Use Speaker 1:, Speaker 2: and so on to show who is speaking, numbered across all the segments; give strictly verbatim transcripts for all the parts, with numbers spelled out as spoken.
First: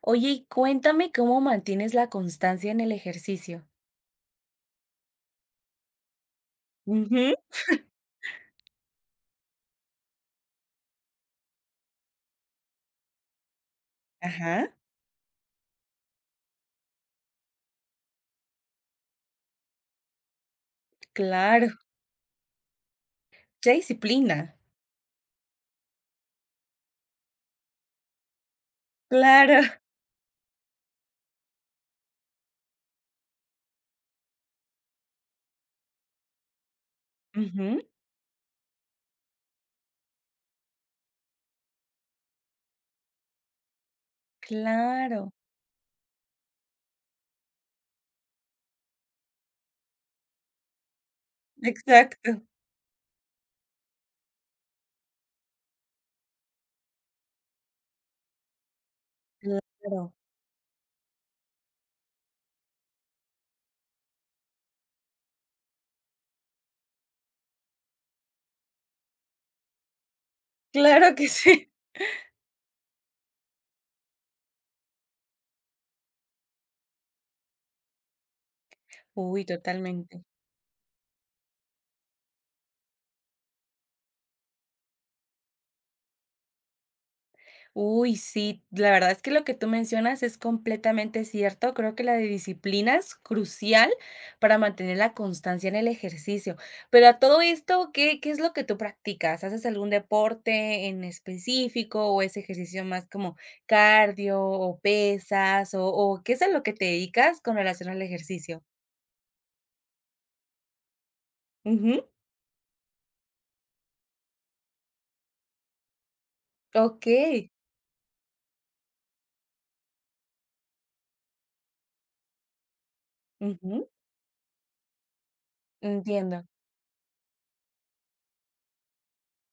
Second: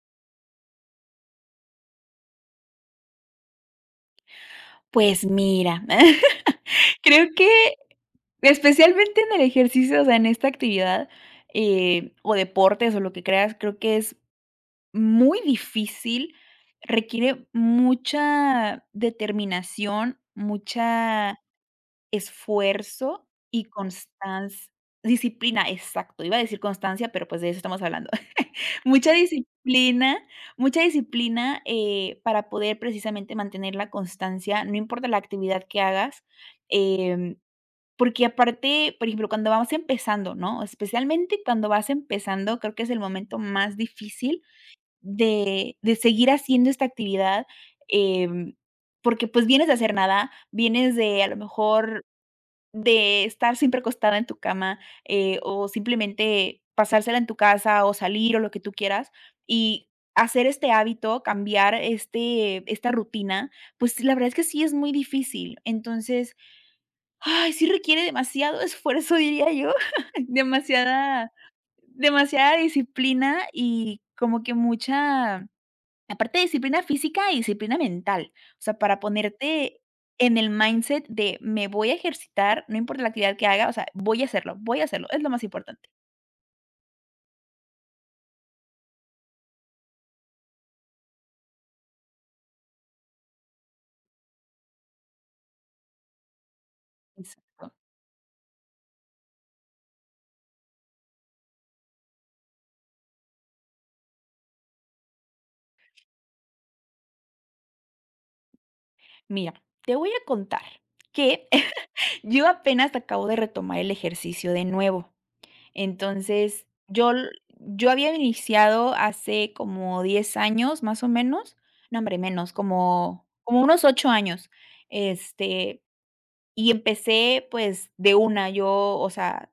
Speaker 1: Oye, y cuéntame cómo mantienes la constancia en el ejercicio.
Speaker 2: Pues mira, creo
Speaker 1: Ujú,
Speaker 2: que especialmente en el ejercicio, o sea, en esta actividad, eh, o deportes o lo que creas, creo que es
Speaker 1: ajá,
Speaker 2: muy difícil, requiere mucha determinación, mucha
Speaker 1: claro.
Speaker 2: esfuerzo y
Speaker 1: Mucha disciplina.
Speaker 2: constancia disciplina, exacto, iba a decir constancia, pero, pues, de eso estamos hablando. Mucha
Speaker 1: Claro.
Speaker 2: disciplina, mucha disciplina, eh, para poder precisamente mantener la constancia, no importa la actividad que hagas, em,
Speaker 1: Ujú,
Speaker 2: porque aparte, por ejemplo, cuando vamos empezando, ¿no? Especialmente cuando vas empezando, creo que es el momento más difícil
Speaker 1: claro.
Speaker 2: de de seguir haciendo esta actividad, em, porque, pues, vienes de hacer nada, vienes de, a lo mejor
Speaker 1: Exacto.
Speaker 2: de estar siempre acostada en tu cama, eh, o simplemente pasársela en tu casa, o salir, o lo que tú quieras, y
Speaker 1: Claro.
Speaker 2: hacer este hábito, cambiar este esta rutina, pues, la verdad es que sí es muy difícil. Entonces, ay, sí requiere demasiado esfuerzo, diría yo,
Speaker 1: Claro que
Speaker 2: demasiada
Speaker 1: sí.
Speaker 2: demasiada disciplina y como que mucha aparte de disciplina física y disciplina mental, o sea, para
Speaker 1: Uy,
Speaker 2: ponerte
Speaker 1: totalmente.
Speaker 2: en el mindset de me voy a ejercitar, no importa la actividad que haga, o sea, voy a hacerlo, voy a hacerlo, es lo más importante.
Speaker 1: Uy, sí, la verdad es que lo que tú mencionas es completamente cierto. Creo que la de disciplina es crucial para mantener la constancia en el ejercicio. Pero a todo
Speaker 2: Exacto.
Speaker 1: esto, ¿qué, qué es lo que tú practicas? ¿Haces algún deporte en específico o es ejercicio más como cardio o pesas o, o qué es a lo que te dedicas con relación al ejercicio?
Speaker 2: Mira, te voy a contar que
Speaker 1: Ujú,
Speaker 2: yo apenas acabo de retomar el ejercicio de nuevo. Entonces,
Speaker 1: ok,
Speaker 2: yo, l- yo había iniciado hace como diez años, más o menos, no, hombre, menos, como, como unos
Speaker 1: ujú,
Speaker 2: ocho años. Este,
Speaker 1: entiendo.
Speaker 2: y empecé pues de una, yo, o sea,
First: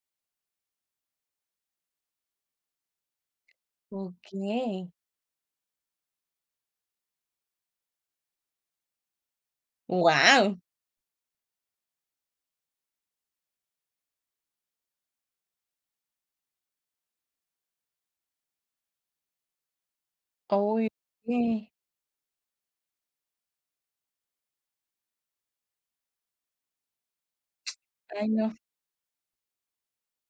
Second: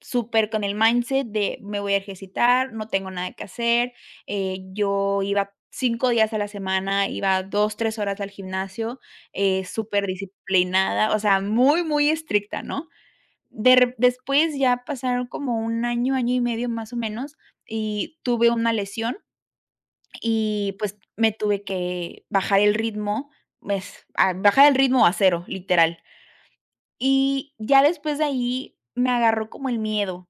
Speaker 2: súper con el mindset de: "Me voy a ejercitar, no tengo nada que hacer".
Speaker 1: Ok,
Speaker 2: Eh, yo iba cinco días a la semana, iba dos tres horas al gimnasio, eh, súper
Speaker 1: wow.
Speaker 2: disciplinada, o sea, muy, muy estricta, ¿no? De re Después ya pasaron como un año, año y medio más o menos, y tuve una lesión y,
Speaker 1: Uy,
Speaker 2: pues, me tuve
Speaker 1: ok.
Speaker 2: que bajar el ritmo, pues, a bajar el ritmo a cero, literal. Y ya después de
Speaker 1: Ay, no.
Speaker 2: ahí me agarró como el miedo,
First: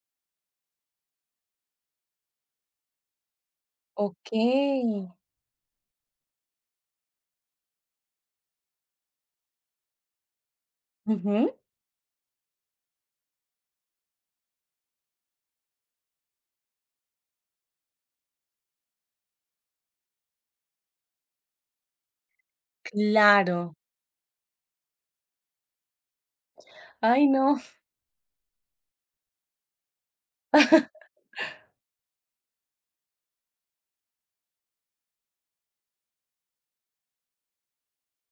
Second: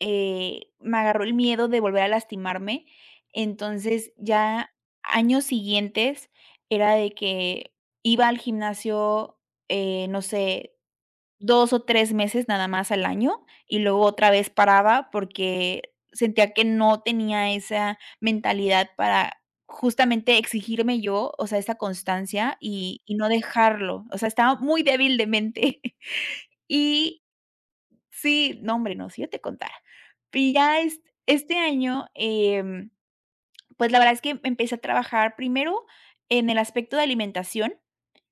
Speaker 2: eh, me agarró el miedo de volver a lastimarme. Entonces,
Speaker 1: Ok.
Speaker 2: ya años siguientes era de que iba al gimnasio, eh, no sé,
Speaker 1: Ujú,
Speaker 2: dos o tres meses nada más al año, y luego otra vez paraba porque sentía que no tenía esa mentalidad para justamente exigirme yo, o sea, esa constancia y y no
Speaker 1: claro.
Speaker 2: dejarlo. O sea, estaba muy débil de mente. Y
Speaker 1: Ay, no.
Speaker 2: sí, no, hombre, no, si yo te contara. Y ya es este año, em, pues, la verdad es que empecé a trabajar primero en el aspecto de alimentación,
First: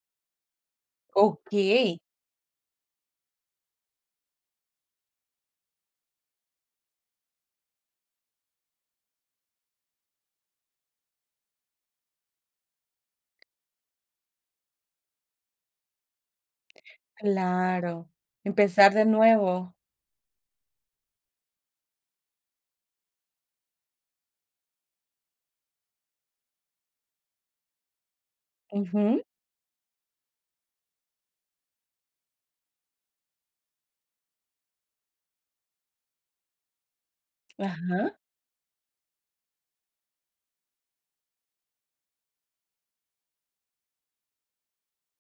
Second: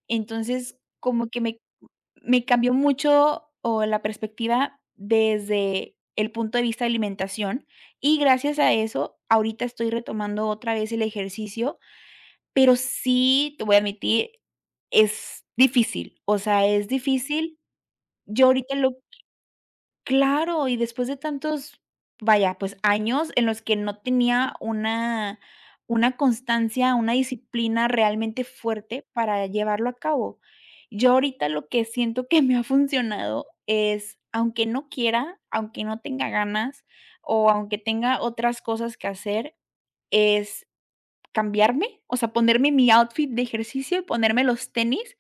Speaker 2: entonces, como que me
Speaker 1: Okey,
Speaker 2: me cambió mucho, o la perspectiva desde el punto de vista de alimentación, y gracias a eso, ahorita estoy retomando otra vez el ejercicio, pero sí, te voy a admitir, es difícil, o sea, es difícil.
Speaker 1: claro.
Speaker 2: Yo ahorita
Speaker 1: Empezar
Speaker 2: lo
Speaker 1: de nuevo.
Speaker 2: claro, y después de tantos, vaya, pues, años en los que no tenía una una constancia, una disciplina realmente fuerte
Speaker 1: Ujú,
Speaker 2: para llevarlo a cabo. Yo ahorita lo que siento que me ha funcionado es, aunque no quiera, aunque no tenga ganas, o aunque
Speaker 1: ajá.
Speaker 2: tenga otras cosas que hacer, es cambiarme, o sea, ponerme mi outfit de ejercicio y ponerme los tenis,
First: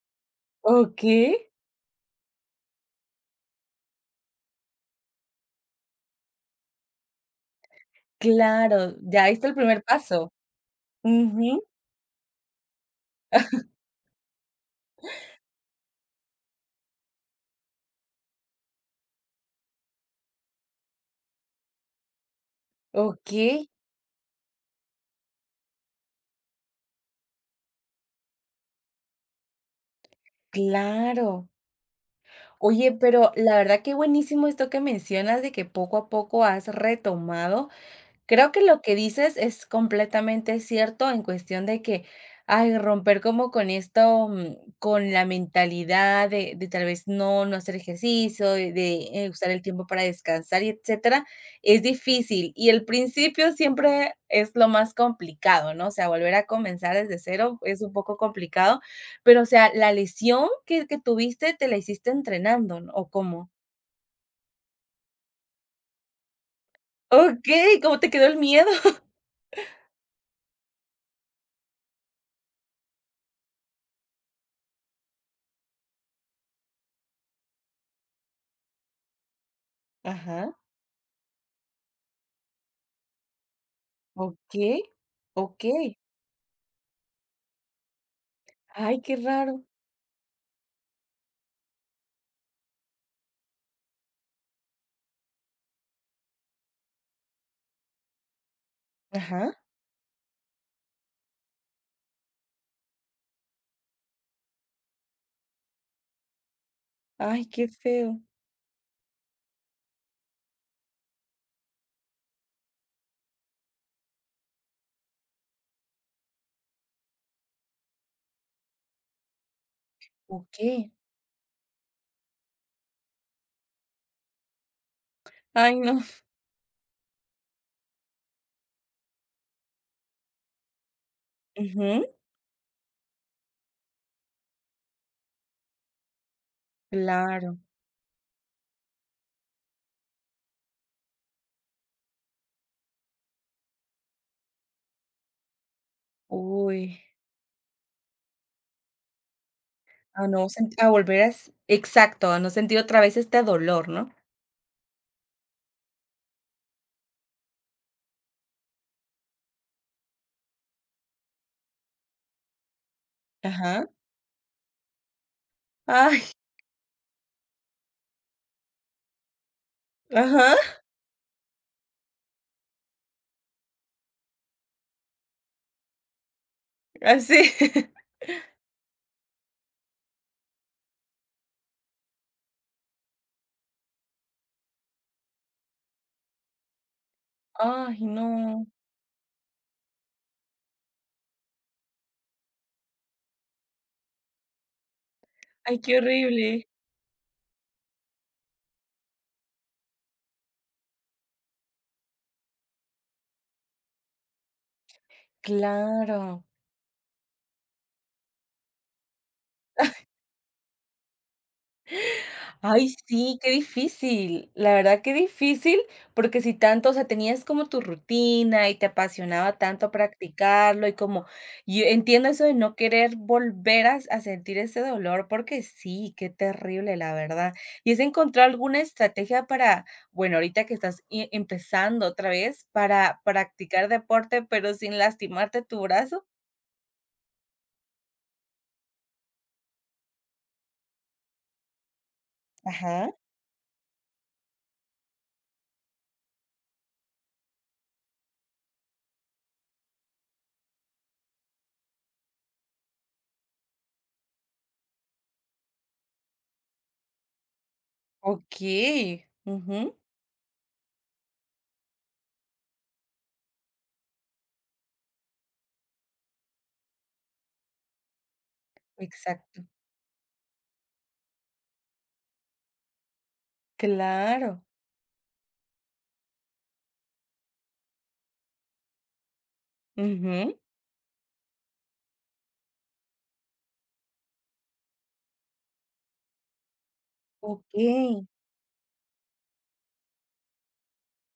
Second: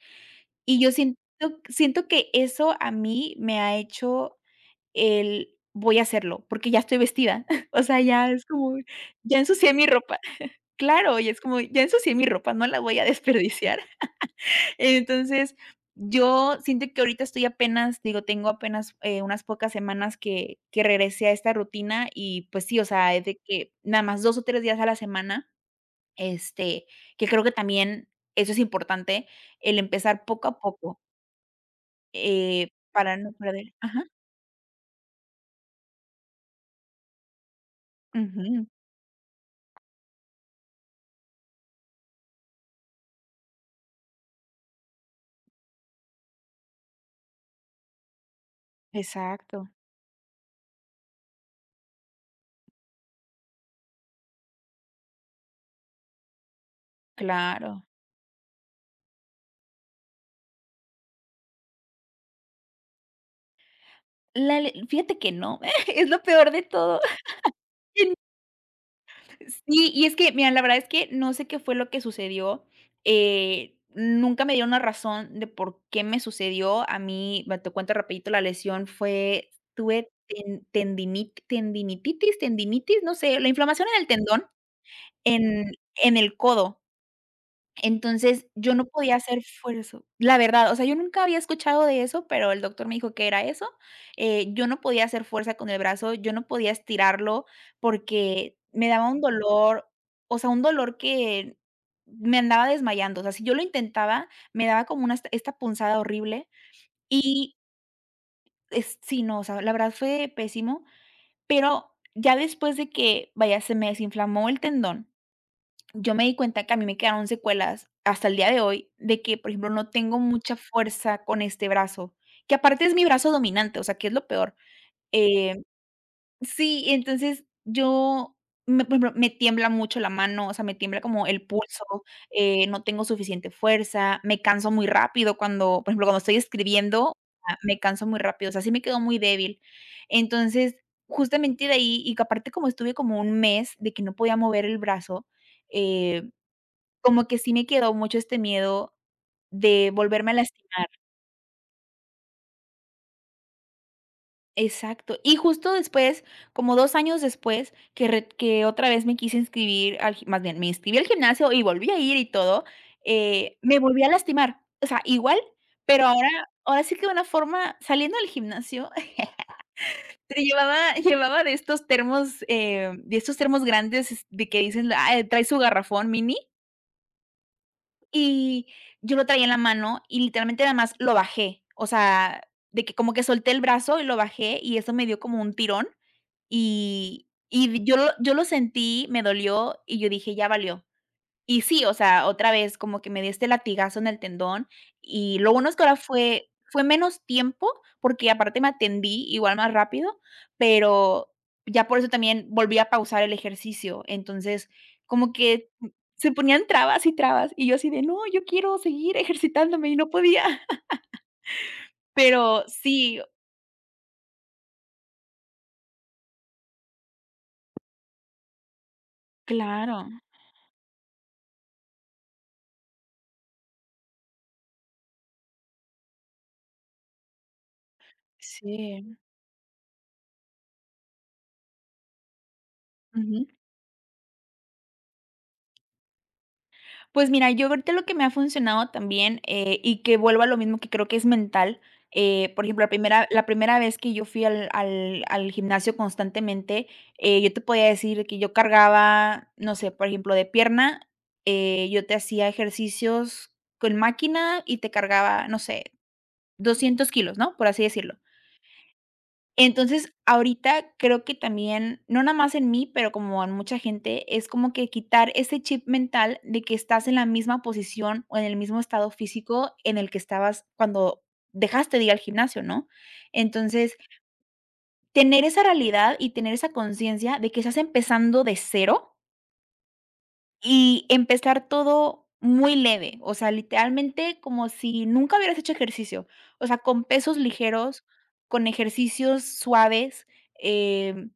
Speaker 2: y yo siento
Speaker 1: Okey,
Speaker 2: siento que eso a mí me ha hecho el voy a hacerlo, porque ya estoy vestida. O sea, ya es como,
Speaker 1: claro, ya
Speaker 2: ya
Speaker 1: diste el
Speaker 2: ensucié
Speaker 1: primer
Speaker 2: mi ropa.
Speaker 1: paso.
Speaker 2: Claro, y es como,
Speaker 1: Ujú,
Speaker 2: ya ensucié mi ropa, no la voy a desperdiciar. Entonces, yo siento que ahorita estoy apenas, digo, tengo apenas, eh, unas pocas semanas que que regresé a esta rutina y, pues sí, o sea, es de
Speaker 1: okey,
Speaker 2: que nada más dos o tres días a la semana, este, que creo que también eso es importante, el empezar poco a poco,
Speaker 1: claro.
Speaker 2: eh,
Speaker 1: Oye,
Speaker 2: para no
Speaker 1: pero la
Speaker 2: perder
Speaker 1: verdad que
Speaker 2: ajá,
Speaker 1: buenísimo esto que mencionas de que poco a poco has retomado. Creo que
Speaker 2: ujú,
Speaker 1: lo que dices es completamente cierto en cuestión de que, ay, romper como con esto, mm, con la mentalidad de de tal vez no no hacer ejercicio, de de eh, usar el
Speaker 2: exacto,
Speaker 1: tiempo para descansar y etcétera, es difícil. Y el principio siempre es lo más complicado, ¿no? O sea, volver a comenzar desde cero es
Speaker 2: claro.
Speaker 1: un poco complicado, pero, o sea, ¿la lesión que que tuviste te la hiciste entrenando, ¿no? ¿O cómo?
Speaker 2: La le Fíjate que no, es lo peor de todo.
Speaker 1: Okey, ¿cómo te quedó el miedo?
Speaker 2: Sí, y es que, mira, la verdad es que no sé qué fue lo que sucedió, eh, nunca me dio una razón de por qué me sucedió. A mí, va, te cuento rapidito, la lesión fue tuve
Speaker 1: Ajá,
Speaker 2: ten tendinit tendinitis, tendinitis, no sé, la inflamación en el tendón
Speaker 1: okey,
Speaker 2: en
Speaker 1: okey.
Speaker 2: en el codo. Entonces, yo no
Speaker 1: Ay,
Speaker 2: podía
Speaker 1: qué
Speaker 2: hacer
Speaker 1: raro.
Speaker 2: esfuerzo, la verdad, o sea, yo nunca había escuchado de eso, pero el doctor me dijo que era eso, eh, yo no podía hacer fuerza con el brazo, yo no podía estirarlo porque me daba un
Speaker 1: Ajá.
Speaker 2: dolor, o sea, un dolor que me andaba desmayando, o sea, si yo lo intentaba, me daba como una esta esta punzada horrible
Speaker 1: Ay,
Speaker 2: y
Speaker 1: qué feo.
Speaker 2: es sí, no, o sea, la verdad fue pésimo, pero ya después de que, vaya, se me desinflamó el tendón, yo me di cuenta que a mí me quedaron secuelas hasta el día de hoy de que, por ejemplo, no tengo mucha
Speaker 1: Okey.
Speaker 2: fuerza con este brazo, que aparte es mi brazo dominante, o sea, que es lo peor. Eh,
Speaker 1: Ay, no.
Speaker 2: sí, entonces yo, me, por ejemplo, me tiembla mucho la mano, o sea, me tiembla como el pulso,
Speaker 1: Ujú,
Speaker 2: eh, no tengo suficiente fuerza, me canso muy rápido cuando, por ejemplo, cuando estoy escribiendo, ah,
Speaker 1: claro.
Speaker 2: me canso muy rápido, o sea, sí me quedo muy débil. Entonces, justamente de ahí, y que aparte como estuve como un mes de que no podía mover el brazo, eh,
Speaker 1: Uy,
Speaker 2: como que sí me quedó mucho este miedo de
Speaker 1: a
Speaker 2: volverme a
Speaker 1: no sent a
Speaker 2: lastimar.
Speaker 1: volver a s exacto, a no sentir otra vez este dolor, ¿no?
Speaker 2: Exacto. Y justo después, como dos años después, que re que otra vez me quise inscribir al gi, más bien, me inscribí al gimnasio y volví a ir y todo, eh, me
Speaker 1: Ajá.
Speaker 2: volví a lastimar. O sea, igual, pero
Speaker 1: Ay,
Speaker 2: ahora ahora sí que de una forma saliendo del gimnasio, pero
Speaker 1: ajá,
Speaker 2: llevaba llevaba de estos termos, eh, de estos termos grandes, es de que dicen: "Ah, trae su garrafón mini".
Speaker 1: así.
Speaker 2: Y yo lo traía en la mano y literalmente nada más lo bajé, o sea, de que como que solté el brazo y lo bajé y eso me dio como un tirón y y yo
Speaker 1: Ay,
Speaker 2: lo
Speaker 1: no.
Speaker 2: yo lo sentí, me dolió y yo dije: "Ya valió". Y sí, o sea, otra vez como que me di este latigazo en el tendón, y lo bueno es
Speaker 1: Ay,
Speaker 2: que ahora
Speaker 1: qué
Speaker 2: fue
Speaker 1: horrible.
Speaker 2: fue menos tiempo, porque aparte me atendí igual más rápido, pero ya por eso también volví a pausar el ejercicio. Entonces, como que
Speaker 1: Claro.
Speaker 2: se ponían trabas y trabas, y yo así de: "No, yo quiero seguir ejercitándome", y no podía. Pero
Speaker 1: Ay,
Speaker 2: sí,
Speaker 1: sí, qué difícil. La verdad, qué difícil, porque si tanto, o sea, tenías como tu rutina y te apasionaba tanto
Speaker 2: claro.
Speaker 1: practicarlo y como, yo entiendo eso de no querer volver a, a sentir ese dolor, porque sí, qué terrible, la verdad. Y es encontrar alguna
Speaker 2: Sí.
Speaker 1: estrategia para, bueno, ahorita que estás i- empezando otra vez para practicar deporte, pero sin lastimarte tu brazo.
Speaker 2: Pues mira, yo ahorita lo que me ha funcionado también, eh, y que vuelvo a lo mismo que creo que es mental, eh, por ejemplo, la
Speaker 1: Ajá.
Speaker 2: primera la primera vez que yo fui al al al gimnasio constantemente, eh, yo te podía decir que yo cargaba, no sé, por ejemplo, de pierna, eh, yo te hacía ejercicios con máquina y te cargaba, no sé, doscientos kilos, ¿no? Por así decirlo.
Speaker 1: Ok, ujú,
Speaker 2: Entonces, ahorita creo que también, no nada más en mí, pero como en mucha gente, es como que quitar ese chip mental de que estás en la misma posición o en el mismo estado
Speaker 1: exacto.
Speaker 2: físico en el que estabas cuando dejaste de ir al gimnasio, ¿no? Entonces,
Speaker 1: Claro,
Speaker 2: tener esa realidad y tener esa conciencia de que estás empezando de cero
Speaker 1: ujú.
Speaker 2: y empezar todo muy leve, o sea, literalmente como si nunca hubieras hecho ejercicio, o sea, con pesos ligeros,
Speaker 1: Okey.
Speaker 2: con ejercicios suaves, em,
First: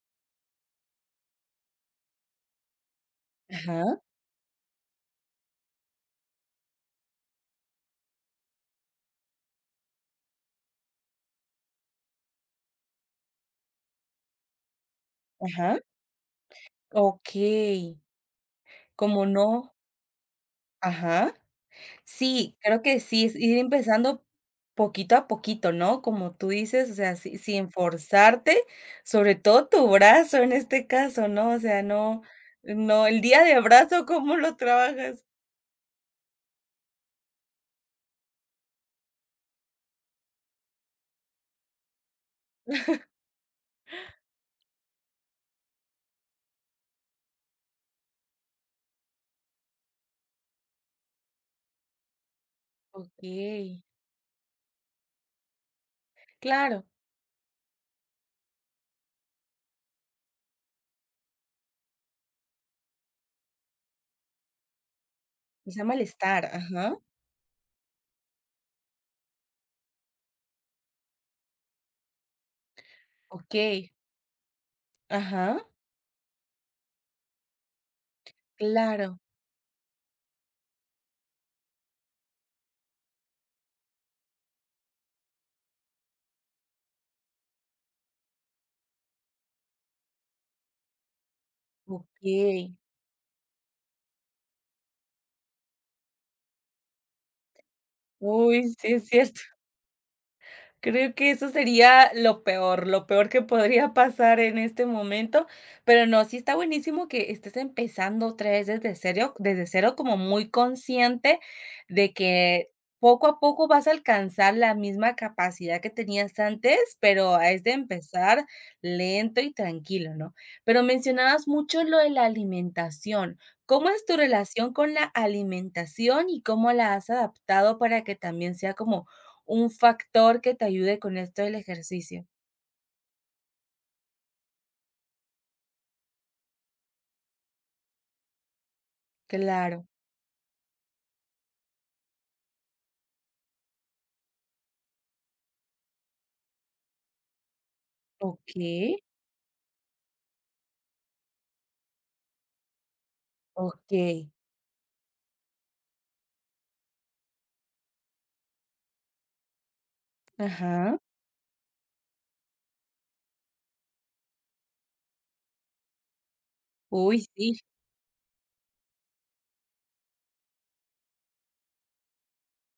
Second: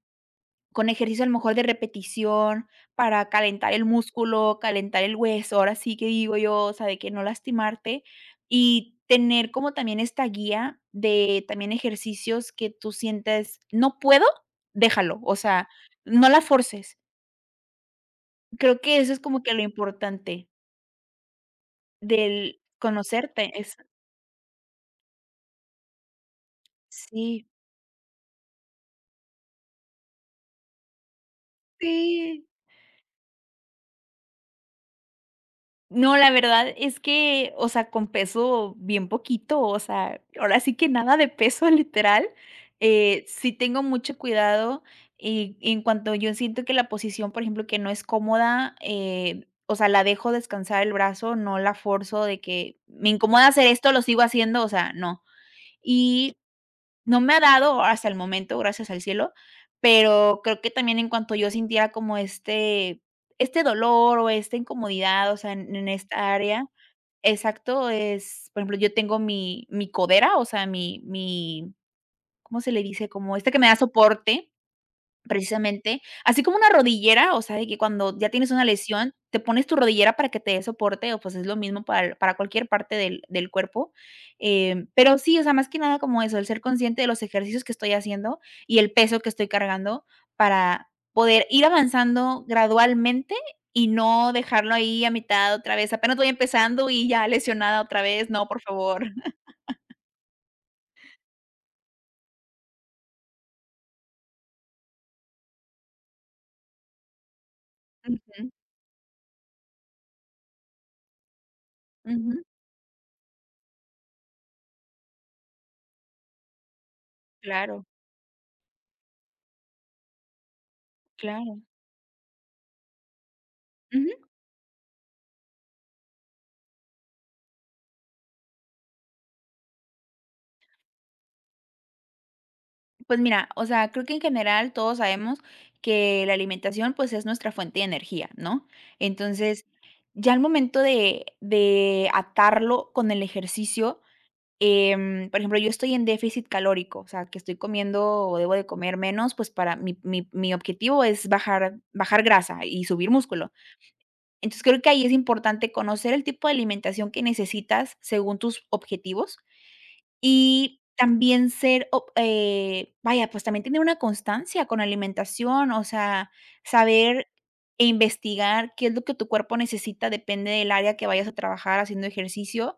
Speaker 2: con ejercicio a lo mejor de repetición para calentar el
Speaker 1: Ajá,
Speaker 2: músculo, calentar el hueso, ahora sí que digo yo, o sea, de que no lastimarte y tener como también esta guía de también ejercicios que tú sientes: "No puedo, déjalo", o sea,
Speaker 1: ajá.
Speaker 2: no la forces.
Speaker 1: Okey.
Speaker 2: Creo que eso es
Speaker 1: Como
Speaker 2: como que lo
Speaker 1: no,
Speaker 2: importante
Speaker 1: ajá. Sí,
Speaker 2: del
Speaker 1: creo que sí, es
Speaker 2: conocerte,
Speaker 1: ir
Speaker 2: es
Speaker 1: empezando poquito a poquito, ¿no? Como tú dices, o sea, si
Speaker 2: sí.
Speaker 1: sin forzarte, sobre todo tu brazo en este caso, ¿no? O sea, no
Speaker 2: Sí.
Speaker 1: no, el día de brazo, ¿cómo lo trabajas?
Speaker 2: No, la verdad es que, o sea, con peso bien poquito, o sea, ahora sí que nada de peso, literal. Eh, sí tengo mucho cuidado, y en cuanto yo siento que la posición, por ejemplo, que no es cómoda, eh, o sea, la dejo descansar el brazo, no la forzo de que me incomoda hacer
Speaker 1: Okey,
Speaker 2: esto, lo sigo haciendo, o sea, no. Y
Speaker 1: claro,
Speaker 2: no me ha dado hasta el momento, gracias al cielo, pero creo que también en cuanto yo sintiera como este este dolor o esta incomodidad, o sea, en
Speaker 1: quizá
Speaker 2: en esta
Speaker 1: malestar,
Speaker 2: área
Speaker 1: ajá.
Speaker 2: exacto, es, por ejemplo, yo tengo mi mi codera, o sea, mi mi, ¿cómo se le dice? Como este que me da
Speaker 1: Okey,
Speaker 2: soporte
Speaker 1: ajá,
Speaker 2: precisamente, así como una rodillera, o sea, de que cuando ya tienes una lesión,
Speaker 1: claro,
Speaker 2: te pones tu rodillera para que te dé soporte, o, pues, es lo mismo para el- para cualquier parte del del cuerpo, em, pero sí, o sea, más que nada como eso, el ser consciente de los ejercicios que estoy haciendo y el peso que estoy cargando para poder ir avanzando
Speaker 1: okey.
Speaker 2: gradualmente y no dejarlo ahí a mitad otra vez, apenas voy empezando y ya lesionada otra vez, no, por
Speaker 1: Uy, sí
Speaker 2: favor.
Speaker 1: es cierto. Creo que eso sería lo peor, lo peor que podría pasar en este momento, pero no, sí está buenísimo que estés empezando
Speaker 2: Ujú,
Speaker 1: otra vez desde cero, desde cero, como muy consciente de
Speaker 2: ujú,
Speaker 1: que poco a poco vas a alcanzar la misma capacidad que tenías antes, pero es de
Speaker 2: claro,
Speaker 1: empezar lento y tranquilo, ¿no? Pero mencionabas
Speaker 2: claro.
Speaker 1: mucho lo de la alimentación. ¿Cómo es
Speaker 2: Ujú.
Speaker 1: tu relación con la alimentación y cómo la has adaptado para que también sea como un factor que te ayude con esto del ejercicio?
Speaker 2: Pues mira, o sea, creo que en general todos sabemos que la alimentación, pues, es nuestra fuente de energía, ¿no? Entonces,
Speaker 1: Claro.
Speaker 2: ya al momento de de atarlo con el ejercicio, em, por ejemplo, yo estoy en déficit calórico, o sea, que estoy comiendo o debo de
Speaker 1: Okey.
Speaker 2: comer menos, pues, para mi mi mi objetivo es bajar bajar grasa y subir músculo.
Speaker 1: Okey.
Speaker 2: Entonces, creo que ahí es importante conocer el tipo de alimentación que necesitas según tus objetivos y
Speaker 1: Ajá.
Speaker 2: también ser, o eh, vaya, pues también tener una constancia con la alimentación, o sea,
Speaker 1: Uy,
Speaker 2: saber
Speaker 1: sí.
Speaker 2: e investigar qué es lo que tu cuerpo necesita, depende del área que vayas a trabajar haciendo ejercicio,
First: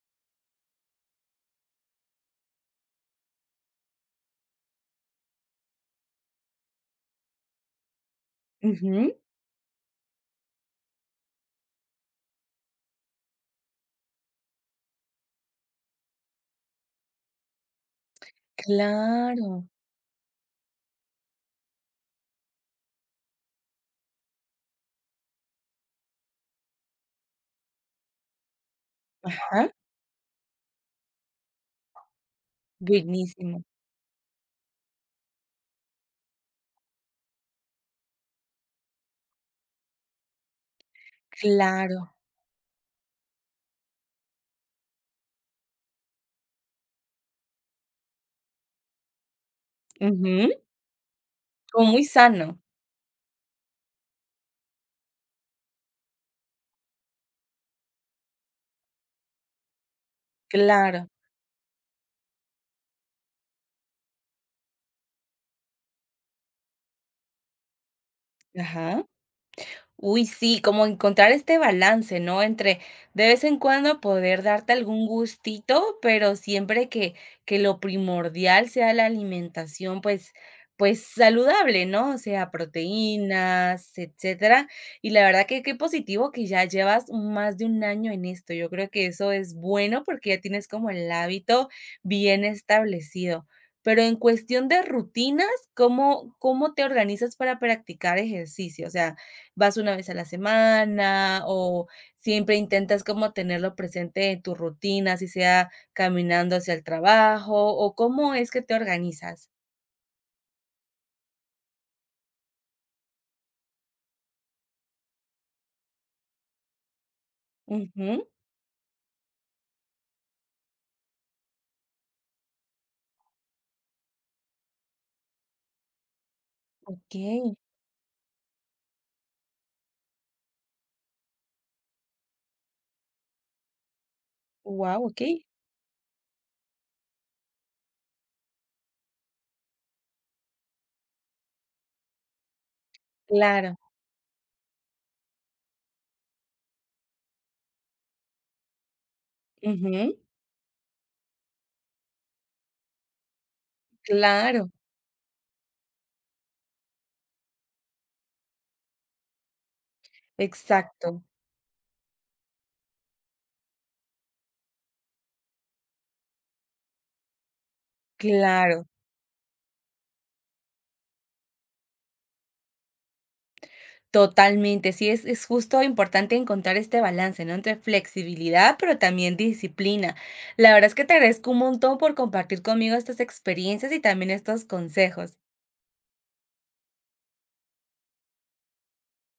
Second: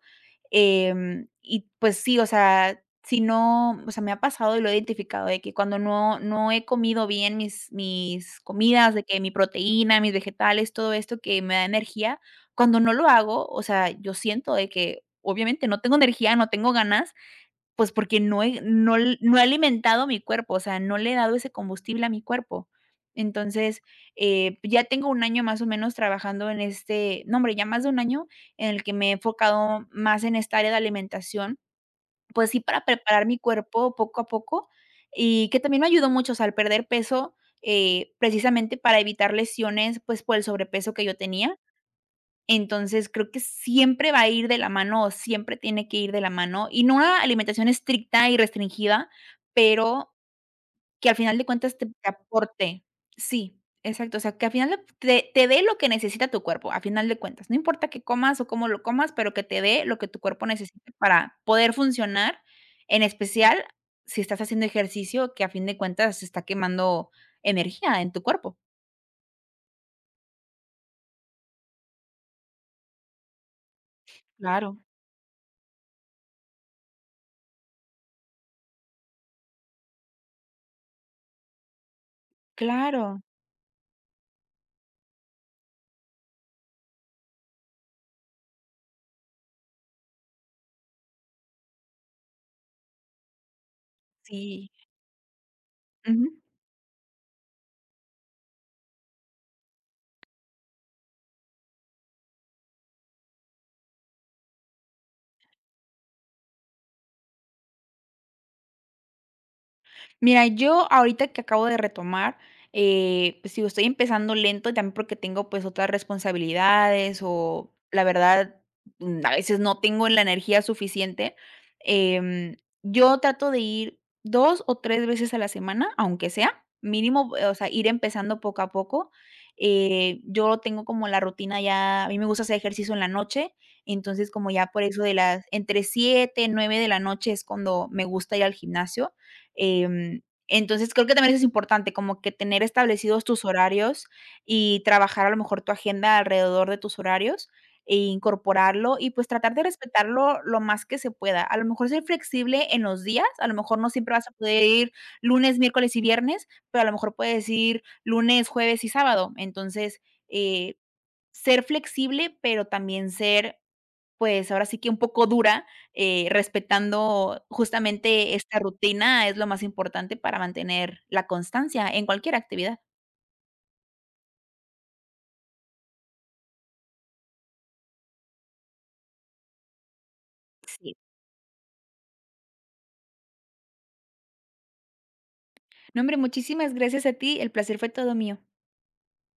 Speaker 2: em, y pues sí, o sea, si no, o sea, me ha pasado y lo he identificado de que cuando no no he comido bien mis mis comidas, de
Speaker 1: Ujú.
Speaker 2: que mi proteína, mis vegetales, todo esto que me da energía, cuando no lo hago, o sea, yo siento de que obviamente no tengo energía, no tengo ganas, pues, porque no he no l no he
Speaker 1: Claro.
Speaker 2: alimentado mi cuerpo, o sea, no le he dado ese combustible a mi cuerpo. Entonces, eh, ya tengo un año más o menos trabajando en este no, hombre, ya más de un año en el que me he
Speaker 1: Ajá.
Speaker 2: enfocado más en esta área de alimentación, pues sí, para preparar mi
Speaker 1: Buenísimo.
Speaker 2: cuerpo poco a poco, y que también me ayudó mucho, o sea, al perder peso, eh, precisamente para evitar lesiones, pues, por el sobrepeso que yo tenía.
Speaker 1: Claro.
Speaker 2: Entonces, creo que siempre va a ir de la mano, o siempre tiene que ir de la mano, y no una alimentación estricta y restringida, pero
Speaker 1: Ujú.
Speaker 2: que al final de cuentas te
Speaker 1: Como muy
Speaker 2: te
Speaker 1: sano.
Speaker 2: aporte. Sí, exacto, o sea, que al final de- te te dé lo que necesita tu cuerpo, a final de cuentas. No importa qué comas o cómo lo comas, pero que te dé lo que tu cuerpo necesita
Speaker 1: Claro.
Speaker 2: para poder funcionar, en especial si estás haciendo ejercicio, que a fin de cuentas se está quemando energía en tu cuerpo.
Speaker 1: Ajá. Uy, sí, como encontrar este balance, ¿no? Entre de vez en cuando poder darte
Speaker 2: Claro,
Speaker 1: algún gustito, pero siempre que, que lo primordial sea la alimentación, pues, pues saludable, ¿no? O sea,
Speaker 2: claro,
Speaker 1: proteínas, etcétera. Y la verdad que qué positivo que ya llevas más de un año en esto. Yo creo que eso es bueno porque ya tienes como el hábito bien establecido. Pero en cuestión
Speaker 2: sí.
Speaker 1: de rutinas, ¿cómo, cómo te organizas para practicar ejercicio? O sea, ¿vas una vez a la semana o siempre intentas como tenerlo presente en tu rutina, si sea caminando hacia el trabajo o cómo es que te organizas?
Speaker 2: Mira, yo ahorita que acabo de retomar, eh, pues, digo, estoy empezando lento también porque tengo, pues, otras responsabilidades o la
Speaker 1: Ujú,
Speaker 2: verdad, mm, a veces no tengo la energía suficiente. Em, yo trato de ir dos o tres veces a la semana, aunque sea, mínimo, eh, o
Speaker 1: okey,
Speaker 2: sea, ir empezando poco a poco. Eh, yo tengo como la rutina, ya a mí me gusta hacer ejercicio en la noche, entonces como ya por eso
Speaker 1: guau,
Speaker 2: de
Speaker 1: okey,
Speaker 2: las, entre siete nueve de la noche es cuando me gusta ir al gimnasio. Em, entonces, creo que también eso es importante, como que tener establecidos tus
Speaker 1: claro,
Speaker 2: horarios y trabajar a lo mejor tu agenda alrededor de tus horarios e incorporarlo y, pues, tratar de
Speaker 1: ujú,
Speaker 2: respetarlo lo más que se pueda. A lo mejor ser flexible en los días, a lo mejor no siempre vas a poder
Speaker 1: claro,
Speaker 2: ir lunes, miércoles y viernes, pero a lo mejor puedes ir lunes, jueves y sábado. Entonces, eh,
Speaker 1: exacto,
Speaker 2: ser flexible, pero también ser, pues, ahora sí que un poco dura, eh, respetando justamente esta
Speaker 1: claro,
Speaker 2: rutina, es lo más importante para mantener la constancia en cualquier actividad.
Speaker 1: totalmente. Sí, es es justo importante encontrar este balance, ¿no?, entre flexibilidad, pero también disciplina. La verdad
Speaker 2: Sí.
Speaker 1: es que te agradezco un montón por compartir conmigo estas experiencias y también estos consejos.
Speaker 2: No, hombre, muchísimas gracias a ti, el placer fue todo mío.